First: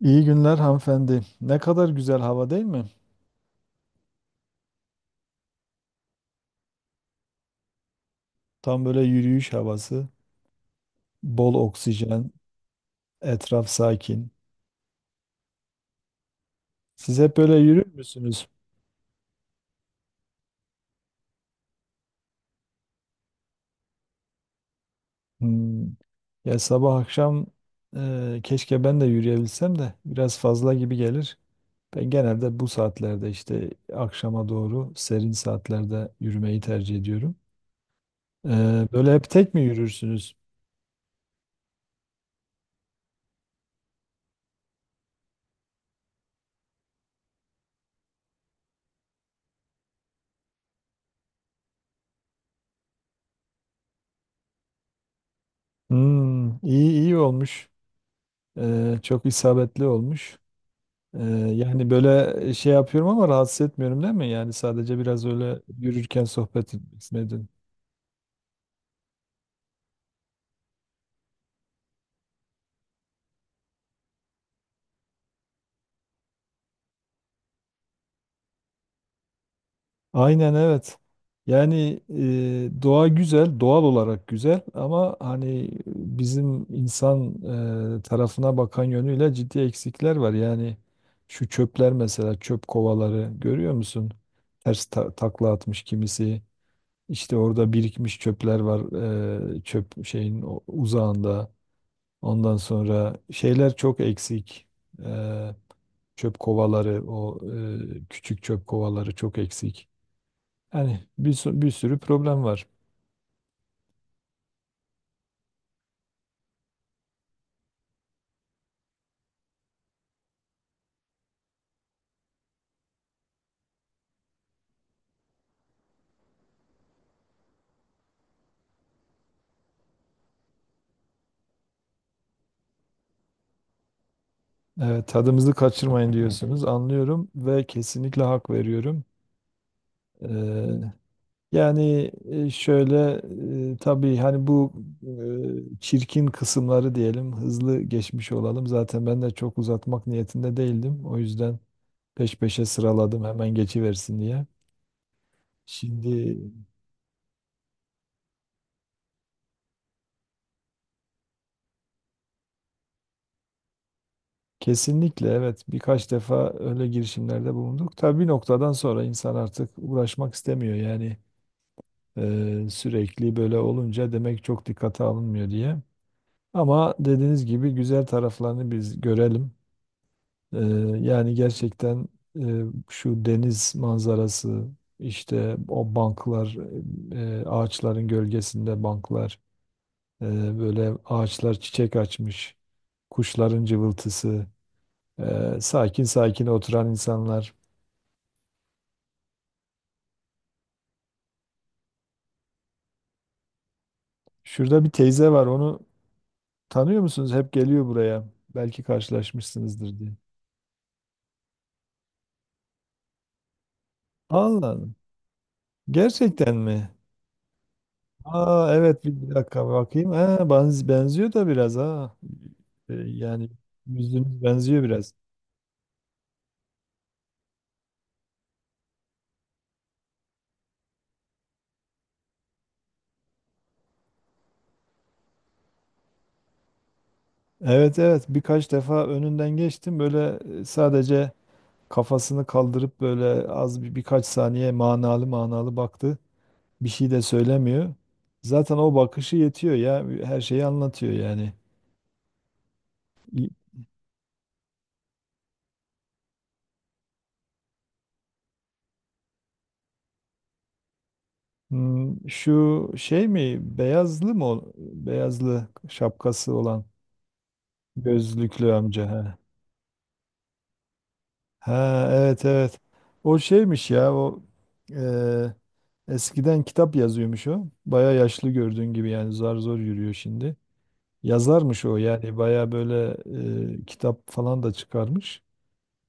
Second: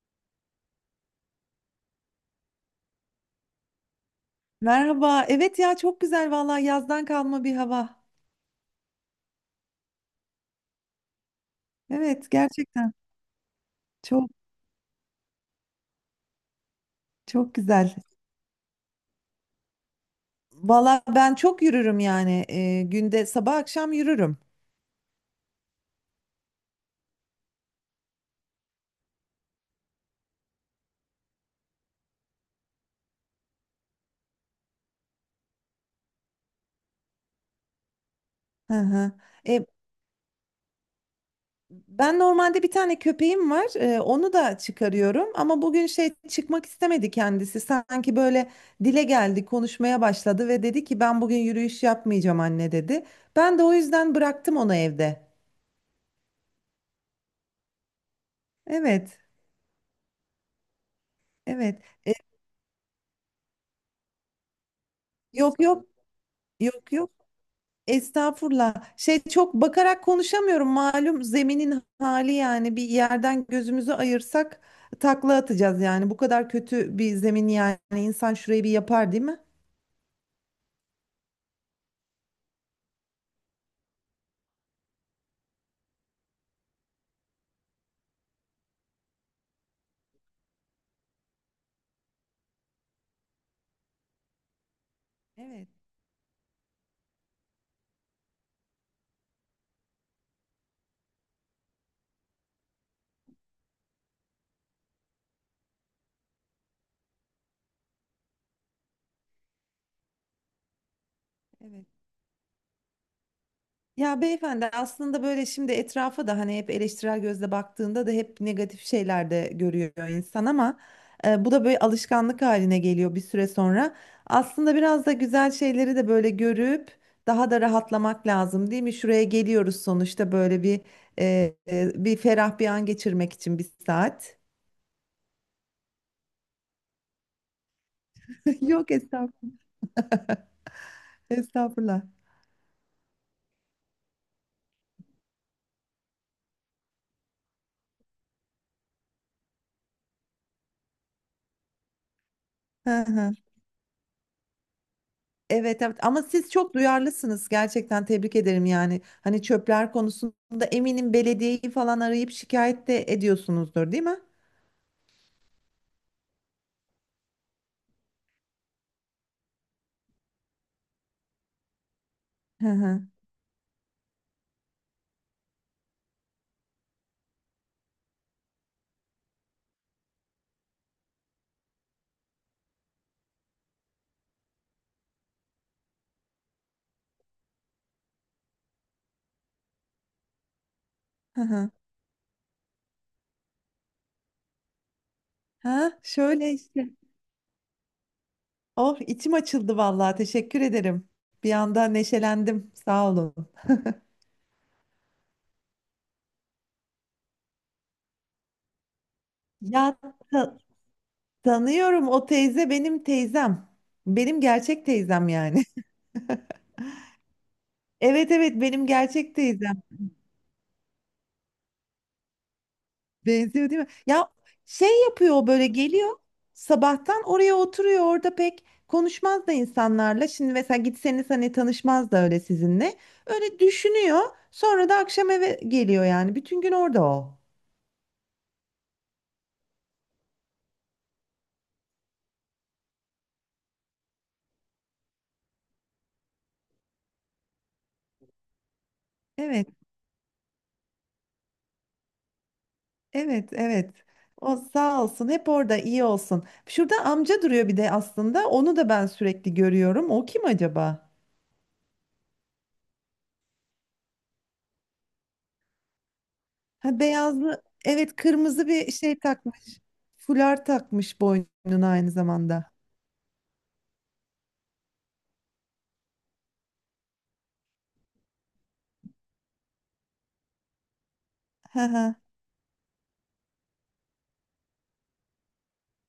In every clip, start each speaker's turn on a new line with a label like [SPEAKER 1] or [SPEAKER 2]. [SPEAKER 1] İyi günler hanımefendi. Ne kadar güzel hava değil mi?
[SPEAKER 2] Merhaba. Evet ya, çok güzel vallahi, yazdan kalma bir hava.
[SPEAKER 1] Tam böyle yürüyüş havası, bol
[SPEAKER 2] Evet,
[SPEAKER 1] oksijen,
[SPEAKER 2] gerçekten
[SPEAKER 1] etraf sakin.
[SPEAKER 2] çok
[SPEAKER 1] Siz hep böyle
[SPEAKER 2] çok
[SPEAKER 1] yürür
[SPEAKER 2] güzel.
[SPEAKER 1] müsünüz?
[SPEAKER 2] Vallahi ben çok yürürüm yani, günde sabah akşam yürürüm.
[SPEAKER 1] Hmm. Ya sabah akşam keşke ben de yürüyebilsem de biraz fazla gibi gelir. Ben genelde bu saatlerde işte akşama doğru serin saatlerde yürümeyi tercih ediyorum. E,
[SPEAKER 2] Hı hı.
[SPEAKER 1] Böyle hep tek mi
[SPEAKER 2] E,
[SPEAKER 1] yürürsünüz?
[SPEAKER 2] ben normalde bir tane köpeğim var. Onu da çıkarıyorum ama bugün şey, çıkmak istemedi kendisi. Sanki böyle dile geldi, konuşmaya başladı ve dedi ki, ben bugün yürüyüş yapmayacağım anne dedi. Ben de o yüzden bıraktım onu evde.
[SPEAKER 1] Hmm, iyi olmuş.
[SPEAKER 2] Evet,
[SPEAKER 1] Çok isabetli olmuş. Ee,
[SPEAKER 2] evet.
[SPEAKER 1] Yani
[SPEAKER 2] E,
[SPEAKER 1] böyle şey yapıyorum ama rahatsız etmiyorum değil mi? Yani sadece biraz
[SPEAKER 2] yok
[SPEAKER 1] öyle
[SPEAKER 2] yok.
[SPEAKER 1] yürürken sohbet
[SPEAKER 2] Yok yok.
[SPEAKER 1] etmedin.
[SPEAKER 2] Estağfurullah. Şey, çok bakarak konuşamıyorum. Malum zeminin hali, yani bir yerden gözümüzü ayırsak takla atacağız yani. Bu kadar kötü bir zemin, yani insan şurayı bir yapar değil mi?
[SPEAKER 1] Aynen evet. Yani doğa güzel, doğal olarak güzel ama hani bizim insan tarafına bakan yönüyle ciddi eksikler var. Yani şu çöpler mesela çöp kovaları görüyor musun? Ters takla
[SPEAKER 2] Evet,
[SPEAKER 1] atmış kimisi. İşte orada birikmiş çöpler var çöp şeyin uzağında. Ondan sonra şeyler çok eksik. Eee, Çöp kovaları, o küçük çöp kovaları çok eksik. Yani bir
[SPEAKER 2] evet.
[SPEAKER 1] sürü problem var.
[SPEAKER 2] Ya beyefendi, aslında böyle şimdi etrafa da hani hep eleştirel gözle baktığında da hep negatif şeyler de görüyor insan ama bu da böyle alışkanlık haline geliyor bir süre sonra. Aslında biraz da güzel şeyleri de böyle görüp daha da rahatlamak lazım değil mi? Şuraya geliyoruz sonuçta, böyle bir bir ferah bir an geçirmek için bir saat.
[SPEAKER 1] Evet, tadımızı kaçırmayın diyorsunuz. Anlıyorum ve kesinlikle hak
[SPEAKER 2] Yok
[SPEAKER 1] veriyorum.
[SPEAKER 2] estağfurullah.
[SPEAKER 1] Eee,
[SPEAKER 2] Estağfurullah.
[SPEAKER 1] Şöyle tabii hani bu çirkin kısımları diyelim hızlı geçmiş olalım. Zaten ben de çok uzatmak niyetinde değildim. O yüzden peş peşe
[SPEAKER 2] Hı
[SPEAKER 1] sıraladım
[SPEAKER 2] hı.
[SPEAKER 1] hemen geçiversin diye.
[SPEAKER 2] Evet, evet ama
[SPEAKER 1] Şimdi
[SPEAKER 2] siz çok duyarlısınız gerçekten, tebrik ederim yani. Hani çöpler konusunda eminim belediyeyi falan arayıp şikayet de ediyorsunuzdur değil mi?
[SPEAKER 1] kesinlikle evet. Birkaç defa öyle girişimlerde bulunduk. Tabii bir noktadan sonra insan artık uğraşmak istemiyor. Yani
[SPEAKER 2] Hı hı
[SPEAKER 1] sürekli böyle olunca demek çok dikkate alınmıyor diye. Ama dediğiniz gibi güzel taraflarını biz görelim. E, Yani gerçekten e, şu deniz manzarası, işte o banklar, ağaçların gölgesinde banklar, böyle
[SPEAKER 2] hı.
[SPEAKER 1] ağaçlar
[SPEAKER 2] Hı.
[SPEAKER 1] çiçek açmış, kuşların cıvıltısı.
[SPEAKER 2] Ha,
[SPEAKER 1] Sakin sakin
[SPEAKER 2] şöyle
[SPEAKER 1] oturan
[SPEAKER 2] işte.
[SPEAKER 1] insanlar.
[SPEAKER 2] Oh, içim açıldı vallahi, teşekkür ederim. Bir anda neşelendim, sağ olun.
[SPEAKER 1] Şurada bir teyze var. Onu tanıyor musunuz? Hep geliyor buraya. Belki
[SPEAKER 2] Ya,
[SPEAKER 1] karşılaşmışsınızdır diye.
[SPEAKER 2] ta- tanıyorum, o teyze benim teyzem. Benim
[SPEAKER 1] Allah
[SPEAKER 2] gerçek
[SPEAKER 1] Allah.
[SPEAKER 2] teyzem yani.
[SPEAKER 1] Gerçekten mi?
[SPEAKER 2] Evet evet,
[SPEAKER 1] Aa
[SPEAKER 2] benim
[SPEAKER 1] evet bir
[SPEAKER 2] gerçek
[SPEAKER 1] dakika
[SPEAKER 2] teyzem.
[SPEAKER 1] bakayım. Ha, benziyor da biraz ha. Yani
[SPEAKER 2] Benziyor değil mi? Ya
[SPEAKER 1] yüzünüz benziyor
[SPEAKER 2] şey
[SPEAKER 1] biraz.
[SPEAKER 2] yapıyor o, böyle geliyor, sabahtan oraya oturuyor, orada pek konuşmaz da insanlarla. Şimdi mesela gitseniz hani tanışmaz da öyle sizinle. Öyle düşünüyor, sonra da akşam eve geliyor, yani bütün gün orada o.
[SPEAKER 1] Evet evet birkaç defa önünden geçtim. Böyle sadece kafasını kaldırıp böyle az bir birkaç saniye manalı manalı baktı. Bir şey de söylemiyor. Zaten o bakışı
[SPEAKER 2] Evet
[SPEAKER 1] yetiyor ya. Her şeyi anlatıyor yani.
[SPEAKER 2] evet evet. O sağ olsun, hep orada iyi olsun. Şurada amca duruyor bir de, aslında onu da ben sürekli görüyorum. O kim acaba?
[SPEAKER 1] Hmm, şu şey mi? Beyazlı mı? Beyazlı şapkası olan
[SPEAKER 2] Ha, beyazlı evet, kırmızı
[SPEAKER 1] gözlüklü
[SPEAKER 2] bir
[SPEAKER 1] amca.
[SPEAKER 2] şey
[SPEAKER 1] Ha,
[SPEAKER 2] takmış. Fular takmış boynuna
[SPEAKER 1] ha
[SPEAKER 2] aynı
[SPEAKER 1] evet
[SPEAKER 2] zamanda.
[SPEAKER 1] evet. O şeymiş ya o eee, eskiden kitap yazıyormuş o. Baya yaşlı gördüğün gibi yani zar zor yürüyor şimdi. Yazarmış o yani baya böyle kitap falan da çıkarmış.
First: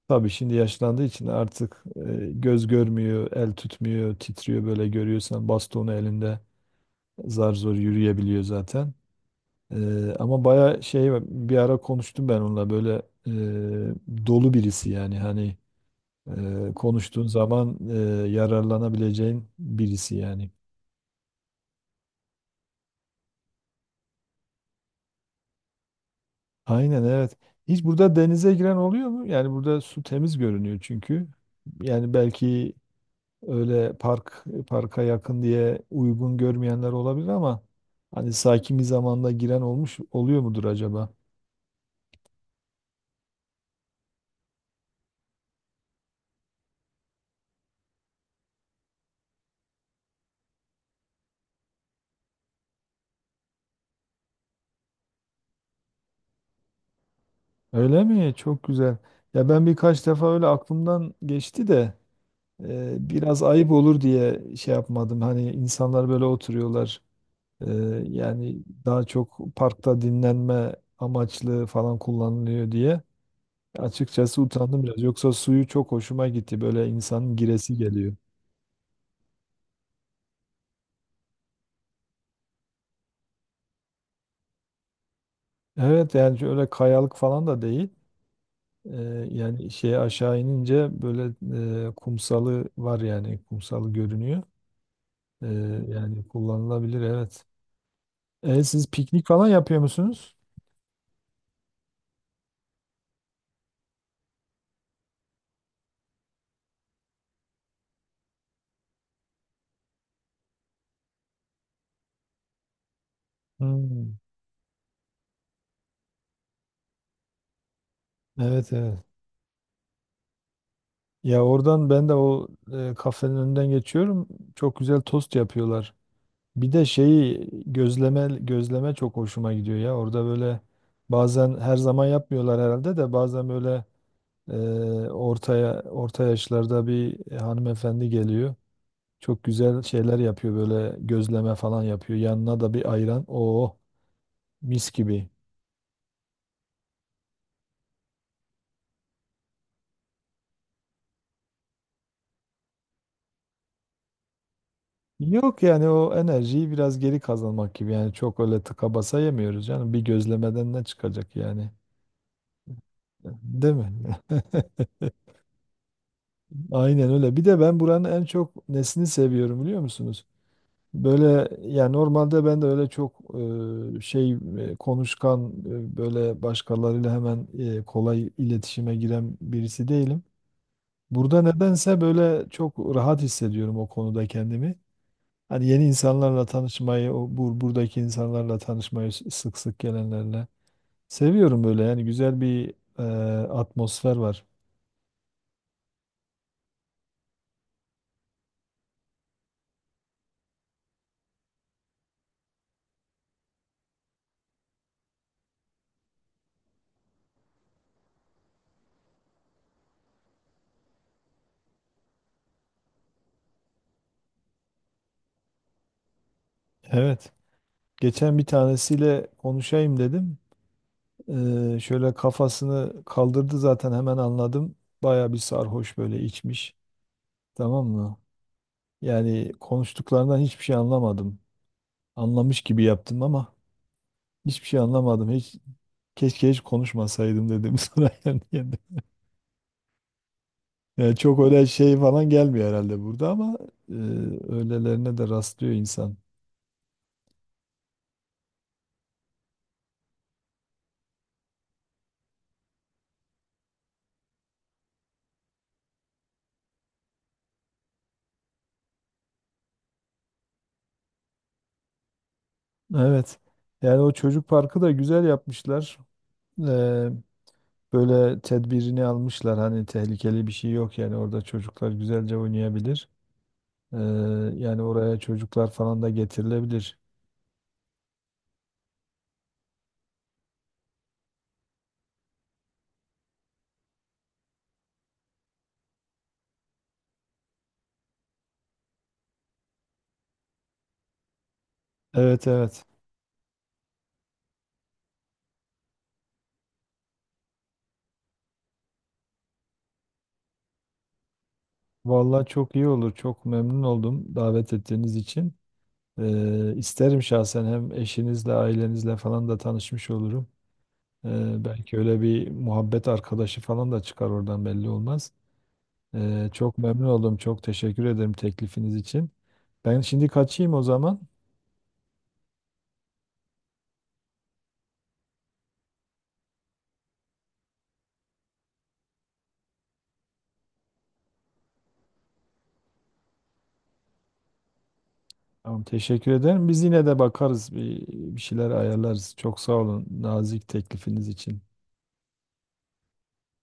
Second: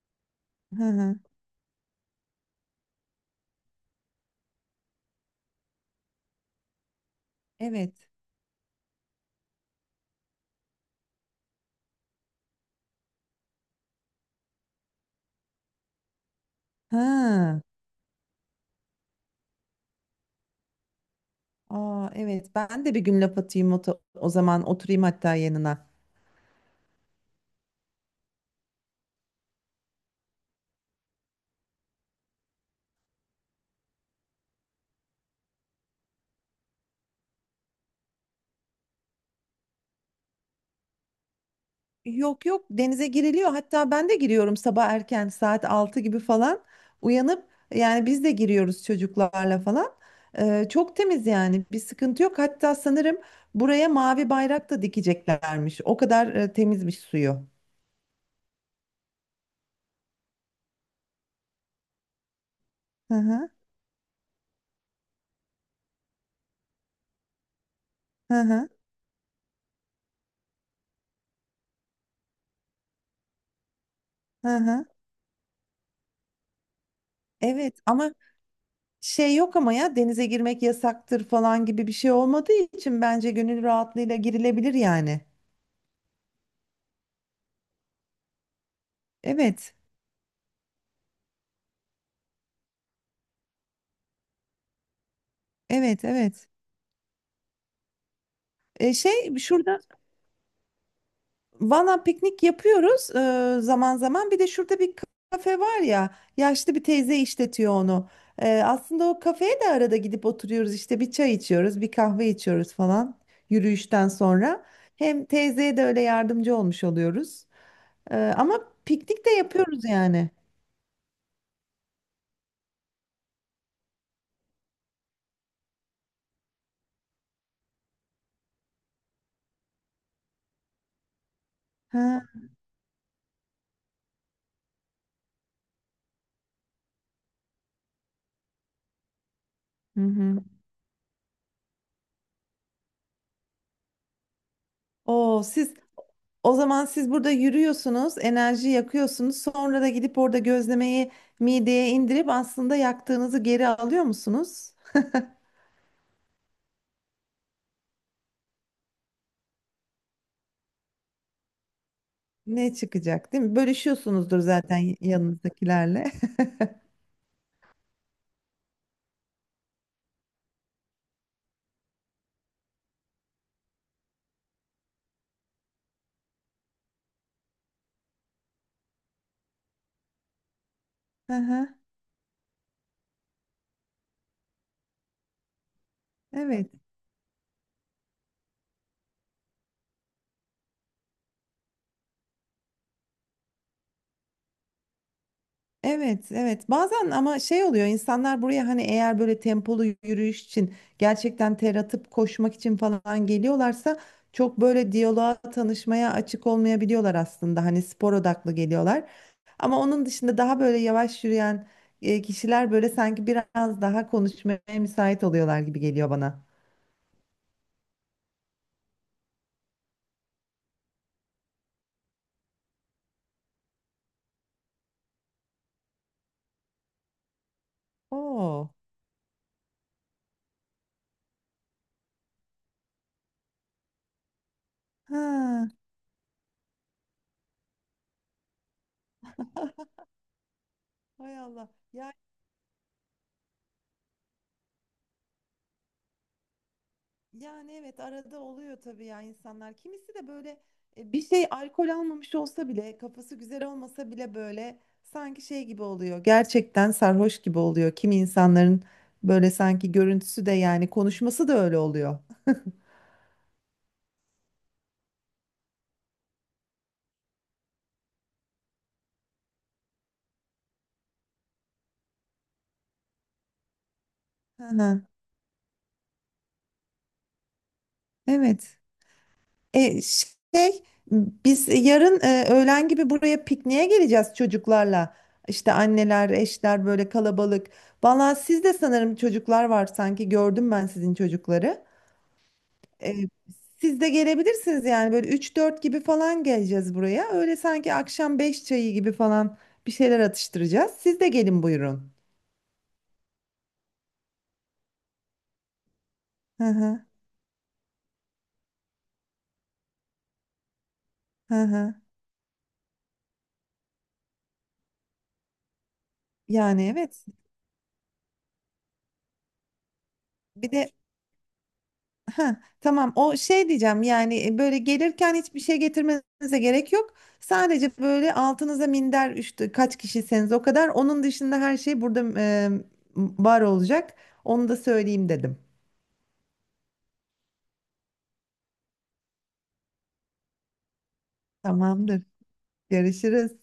[SPEAKER 1] Tabii şimdi
[SPEAKER 2] Hı
[SPEAKER 1] yaşlandığı
[SPEAKER 2] hı.
[SPEAKER 1] için artık göz görmüyor, el tutmuyor, titriyor böyle görüyorsan bastonu elinde zar zor
[SPEAKER 2] Evet.
[SPEAKER 1] yürüyebiliyor zaten. Ama baya şey bir ara konuştum ben onunla böyle dolu birisi yani hani konuştuğun
[SPEAKER 2] Ha.
[SPEAKER 1] zaman yararlanabileceğin birisi yani.
[SPEAKER 2] Aa, evet. Ben de bir gün laf atayım, o, o zaman oturayım hatta yanına.
[SPEAKER 1] Aynen evet. Hiç burada denize giren oluyor mu? Yani burada su temiz görünüyor çünkü. Yani belki öyle parka yakın diye uygun görmeyenler olabilir ama hani sakin bir zamanda giren olmuş oluyor mudur acaba?
[SPEAKER 2] Yok yok, denize giriliyor. Hatta ben de giriyorum, sabah erken saat 6 gibi falan uyanıp, yani biz de giriyoruz çocuklarla falan. Çok temiz yani, bir sıkıntı yok. Hatta sanırım buraya mavi bayrak da dikeceklermiş. O kadar temizmiş suyu.
[SPEAKER 1] Öyle mi? Çok güzel. Ya ben birkaç defa öyle aklımdan geçti de
[SPEAKER 2] Hı
[SPEAKER 1] biraz
[SPEAKER 2] hı.
[SPEAKER 1] ayıp olur diye şey yapmadım. Hani insanlar böyle oturuyorlar. Eee,
[SPEAKER 2] Hı
[SPEAKER 1] Yani
[SPEAKER 2] hı.
[SPEAKER 1] daha çok parkta dinlenme amaçlı falan kullanılıyor diye. Açıkçası
[SPEAKER 2] Hı
[SPEAKER 1] utandım
[SPEAKER 2] hı.
[SPEAKER 1] biraz. Yoksa suyu çok hoşuma gitti. Böyle insanın giresi
[SPEAKER 2] Evet ama
[SPEAKER 1] geliyor.
[SPEAKER 2] şey, yok ama ya denize girmek yasaktır falan gibi bir şey olmadığı için bence gönül rahatlığıyla girilebilir yani.
[SPEAKER 1] Evet yani öyle kayalık falan da değil. Yani
[SPEAKER 2] Evet,
[SPEAKER 1] şeye aşağı inince böyle kumsalı var yani kumsalı görünüyor.
[SPEAKER 2] evet,
[SPEAKER 1] Yani
[SPEAKER 2] evet.
[SPEAKER 1] kullanılabilir evet. E, siz
[SPEAKER 2] E
[SPEAKER 1] piknik
[SPEAKER 2] şey
[SPEAKER 1] falan
[SPEAKER 2] şurada
[SPEAKER 1] yapıyor musunuz?
[SPEAKER 2] valla piknik yapıyoruz, zaman zaman. Bir de şurada bir kafe var ya, yaşlı bir teyze işletiyor onu. Aslında o kafeye de arada gidip oturuyoruz işte, bir çay içiyoruz, bir kahve içiyoruz falan, yürüyüşten
[SPEAKER 1] Hmm,
[SPEAKER 2] sonra. Hem teyzeye de öyle yardımcı olmuş oluyoruz. Ama
[SPEAKER 1] evet evet.
[SPEAKER 2] piknik de yapıyoruz yani.
[SPEAKER 1] Ya oradan ben de o kafenin önünden geçiyorum. Çok güzel tost yapıyorlar. Bir de şeyi gözleme çok hoşuma gidiyor ya. Orada böyle bazen her zaman
[SPEAKER 2] Ha,
[SPEAKER 1] yapmıyorlar herhalde de bazen böyle orta yaşlarda bir hanımefendi geliyor. Çok güzel
[SPEAKER 2] hı
[SPEAKER 1] şeyler
[SPEAKER 2] hı.
[SPEAKER 1] yapıyor böyle gözleme falan yapıyor. Yanına da bir ayran. Oo mis gibi.
[SPEAKER 2] Oo, siz, o zaman siz burada yürüyorsunuz, enerji yakıyorsunuz. Sonra da gidip orada gözlemeyi mideye indirip aslında yaktığınızı geri alıyor musunuz?
[SPEAKER 1] Yok yani o enerjiyi biraz geri kazanmak gibi. Yani çok öyle tıka basa yemiyoruz canım. Bir gözlemeden ne çıkacak yani?
[SPEAKER 2] Ne çıkacak değil mi?
[SPEAKER 1] Değil mi?
[SPEAKER 2] Bölüşüyorsunuzdur zaten yanınızdakilerle.
[SPEAKER 1] Aynen öyle. Bir de ben buranın en çok nesini seviyorum biliyor musunuz? Böyle ya normalde ben de öyle çok e, şey konuşkan böyle başkalarıyla hemen kolay iletişime giren birisi değilim. Burada
[SPEAKER 2] Aha,
[SPEAKER 1] nedense böyle çok rahat hissediyorum o konuda kendimi. Hani yeni insanlarla
[SPEAKER 2] evet,
[SPEAKER 1] tanışmayı, o buradaki insanlarla tanışmayı sık sık gelenlerle seviyorum böyle yani güzel bir e, atmosfer var.
[SPEAKER 2] evet, evet. Bazen ama şey oluyor, insanlar buraya hani eğer böyle tempolu yürüyüş için gerçekten ter atıp koşmak için falan geliyorlarsa, çok böyle diyaloğa, tanışmaya açık olmayabiliyorlar aslında. Hani spor odaklı geliyorlar. Ama onun dışında daha böyle yavaş yürüyen kişiler böyle sanki biraz daha konuşmaya müsait oluyorlar gibi geliyor bana.
[SPEAKER 1] Evet. Geçen bir tanesiyle konuşayım dedim. Şöyle kafasını kaldırdı zaten hemen anladım. Baya bir sarhoş böyle içmiş. Tamam mı?
[SPEAKER 2] Oo.
[SPEAKER 1] Yani konuştuklarından hiçbir şey anlamadım. Anlamış gibi yaptım ama hiçbir şey anlamadım. Hiç
[SPEAKER 2] Ha.
[SPEAKER 1] keşke hiç konuşmasaydım dedim sonra yani. Yani
[SPEAKER 2] Hay
[SPEAKER 1] çok öyle
[SPEAKER 2] Allah.
[SPEAKER 1] şey
[SPEAKER 2] Ya,
[SPEAKER 1] falan gelmiyor herhalde burada ama e, öylelerine de rastlıyor insan.
[SPEAKER 2] yani evet, arada oluyor tabii ya, insanlar. Kimisi de böyle bir şey, alkol almamış olsa bile, kafası güzel olmasa bile, böyle sanki şey gibi oluyor. Gerçekten sarhoş gibi oluyor. Kimi insanların böyle sanki görüntüsü de, yani konuşması da öyle oluyor.
[SPEAKER 1] Evet. Yani o çocuk parkı da güzel yapmışlar. Ee, Böyle tedbirini almışlar. Hani tehlikeli bir şey yok yani orada çocuklar güzelce oynayabilir. Ee,
[SPEAKER 2] Hı
[SPEAKER 1] Yani
[SPEAKER 2] hı.
[SPEAKER 1] oraya çocuklar falan da getirilebilir.
[SPEAKER 2] Evet. E, şey Biz yarın öğlen gibi buraya pikniğe geleceğiz çocuklarla. İşte anneler, eşler, böyle kalabalık. Valla sizde sanırım çocuklar var, sanki gördüm ben sizin çocukları.
[SPEAKER 1] Evet evet.
[SPEAKER 2] E, siz de gelebilirsiniz yani, böyle 3-4 gibi falan geleceğiz buraya. Öyle sanki akşam 5 çayı gibi falan bir şeyler atıştıracağız. Siz de gelin buyurun.
[SPEAKER 1] Vallahi çok iyi olur. Çok memnun oldum davet ettiğiniz için.
[SPEAKER 2] Hı hı,
[SPEAKER 1] İsterim şahsen hem eşinizle, ailenizle falan da tanışmış olurum.
[SPEAKER 2] hı hı.
[SPEAKER 1] Belki öyle bir muhabbet arkadaşı falan da çıkar oradan belli olmaz. Çok
[SPEAKER 2] Yani
[SPEAKER 1] memnun
[SPEAKER 2] evet.
[SPEAKER 1] oldum. Çok teşekkür ederim teklifiniz için. Ben şimdi
[SPEAKER 2] Bir
[SPEAKER 1] kaçayım o
[SPEAKER 2] de
[SPEAKER 1] zaman.
[SPEAKER 2] Ha, tamam, o şey diyeceğim yani, böyle gelirken hiçbir şey getirmenize gerek yok. Sadece böyle altınıza minder, işte kaç kişiseniz o kadar. Onun dışında her şey burada var olacak. Onu da söyleyeyim dedim.
[SPEAKER 1] Tamam, teşekkür ederim. Biz yine de bakarız. Bir şeyler ayarlarız. Çok sağ olun nazik teklifiniz için.
[SPEAKER 2] Tamamdır. Görüşürüz.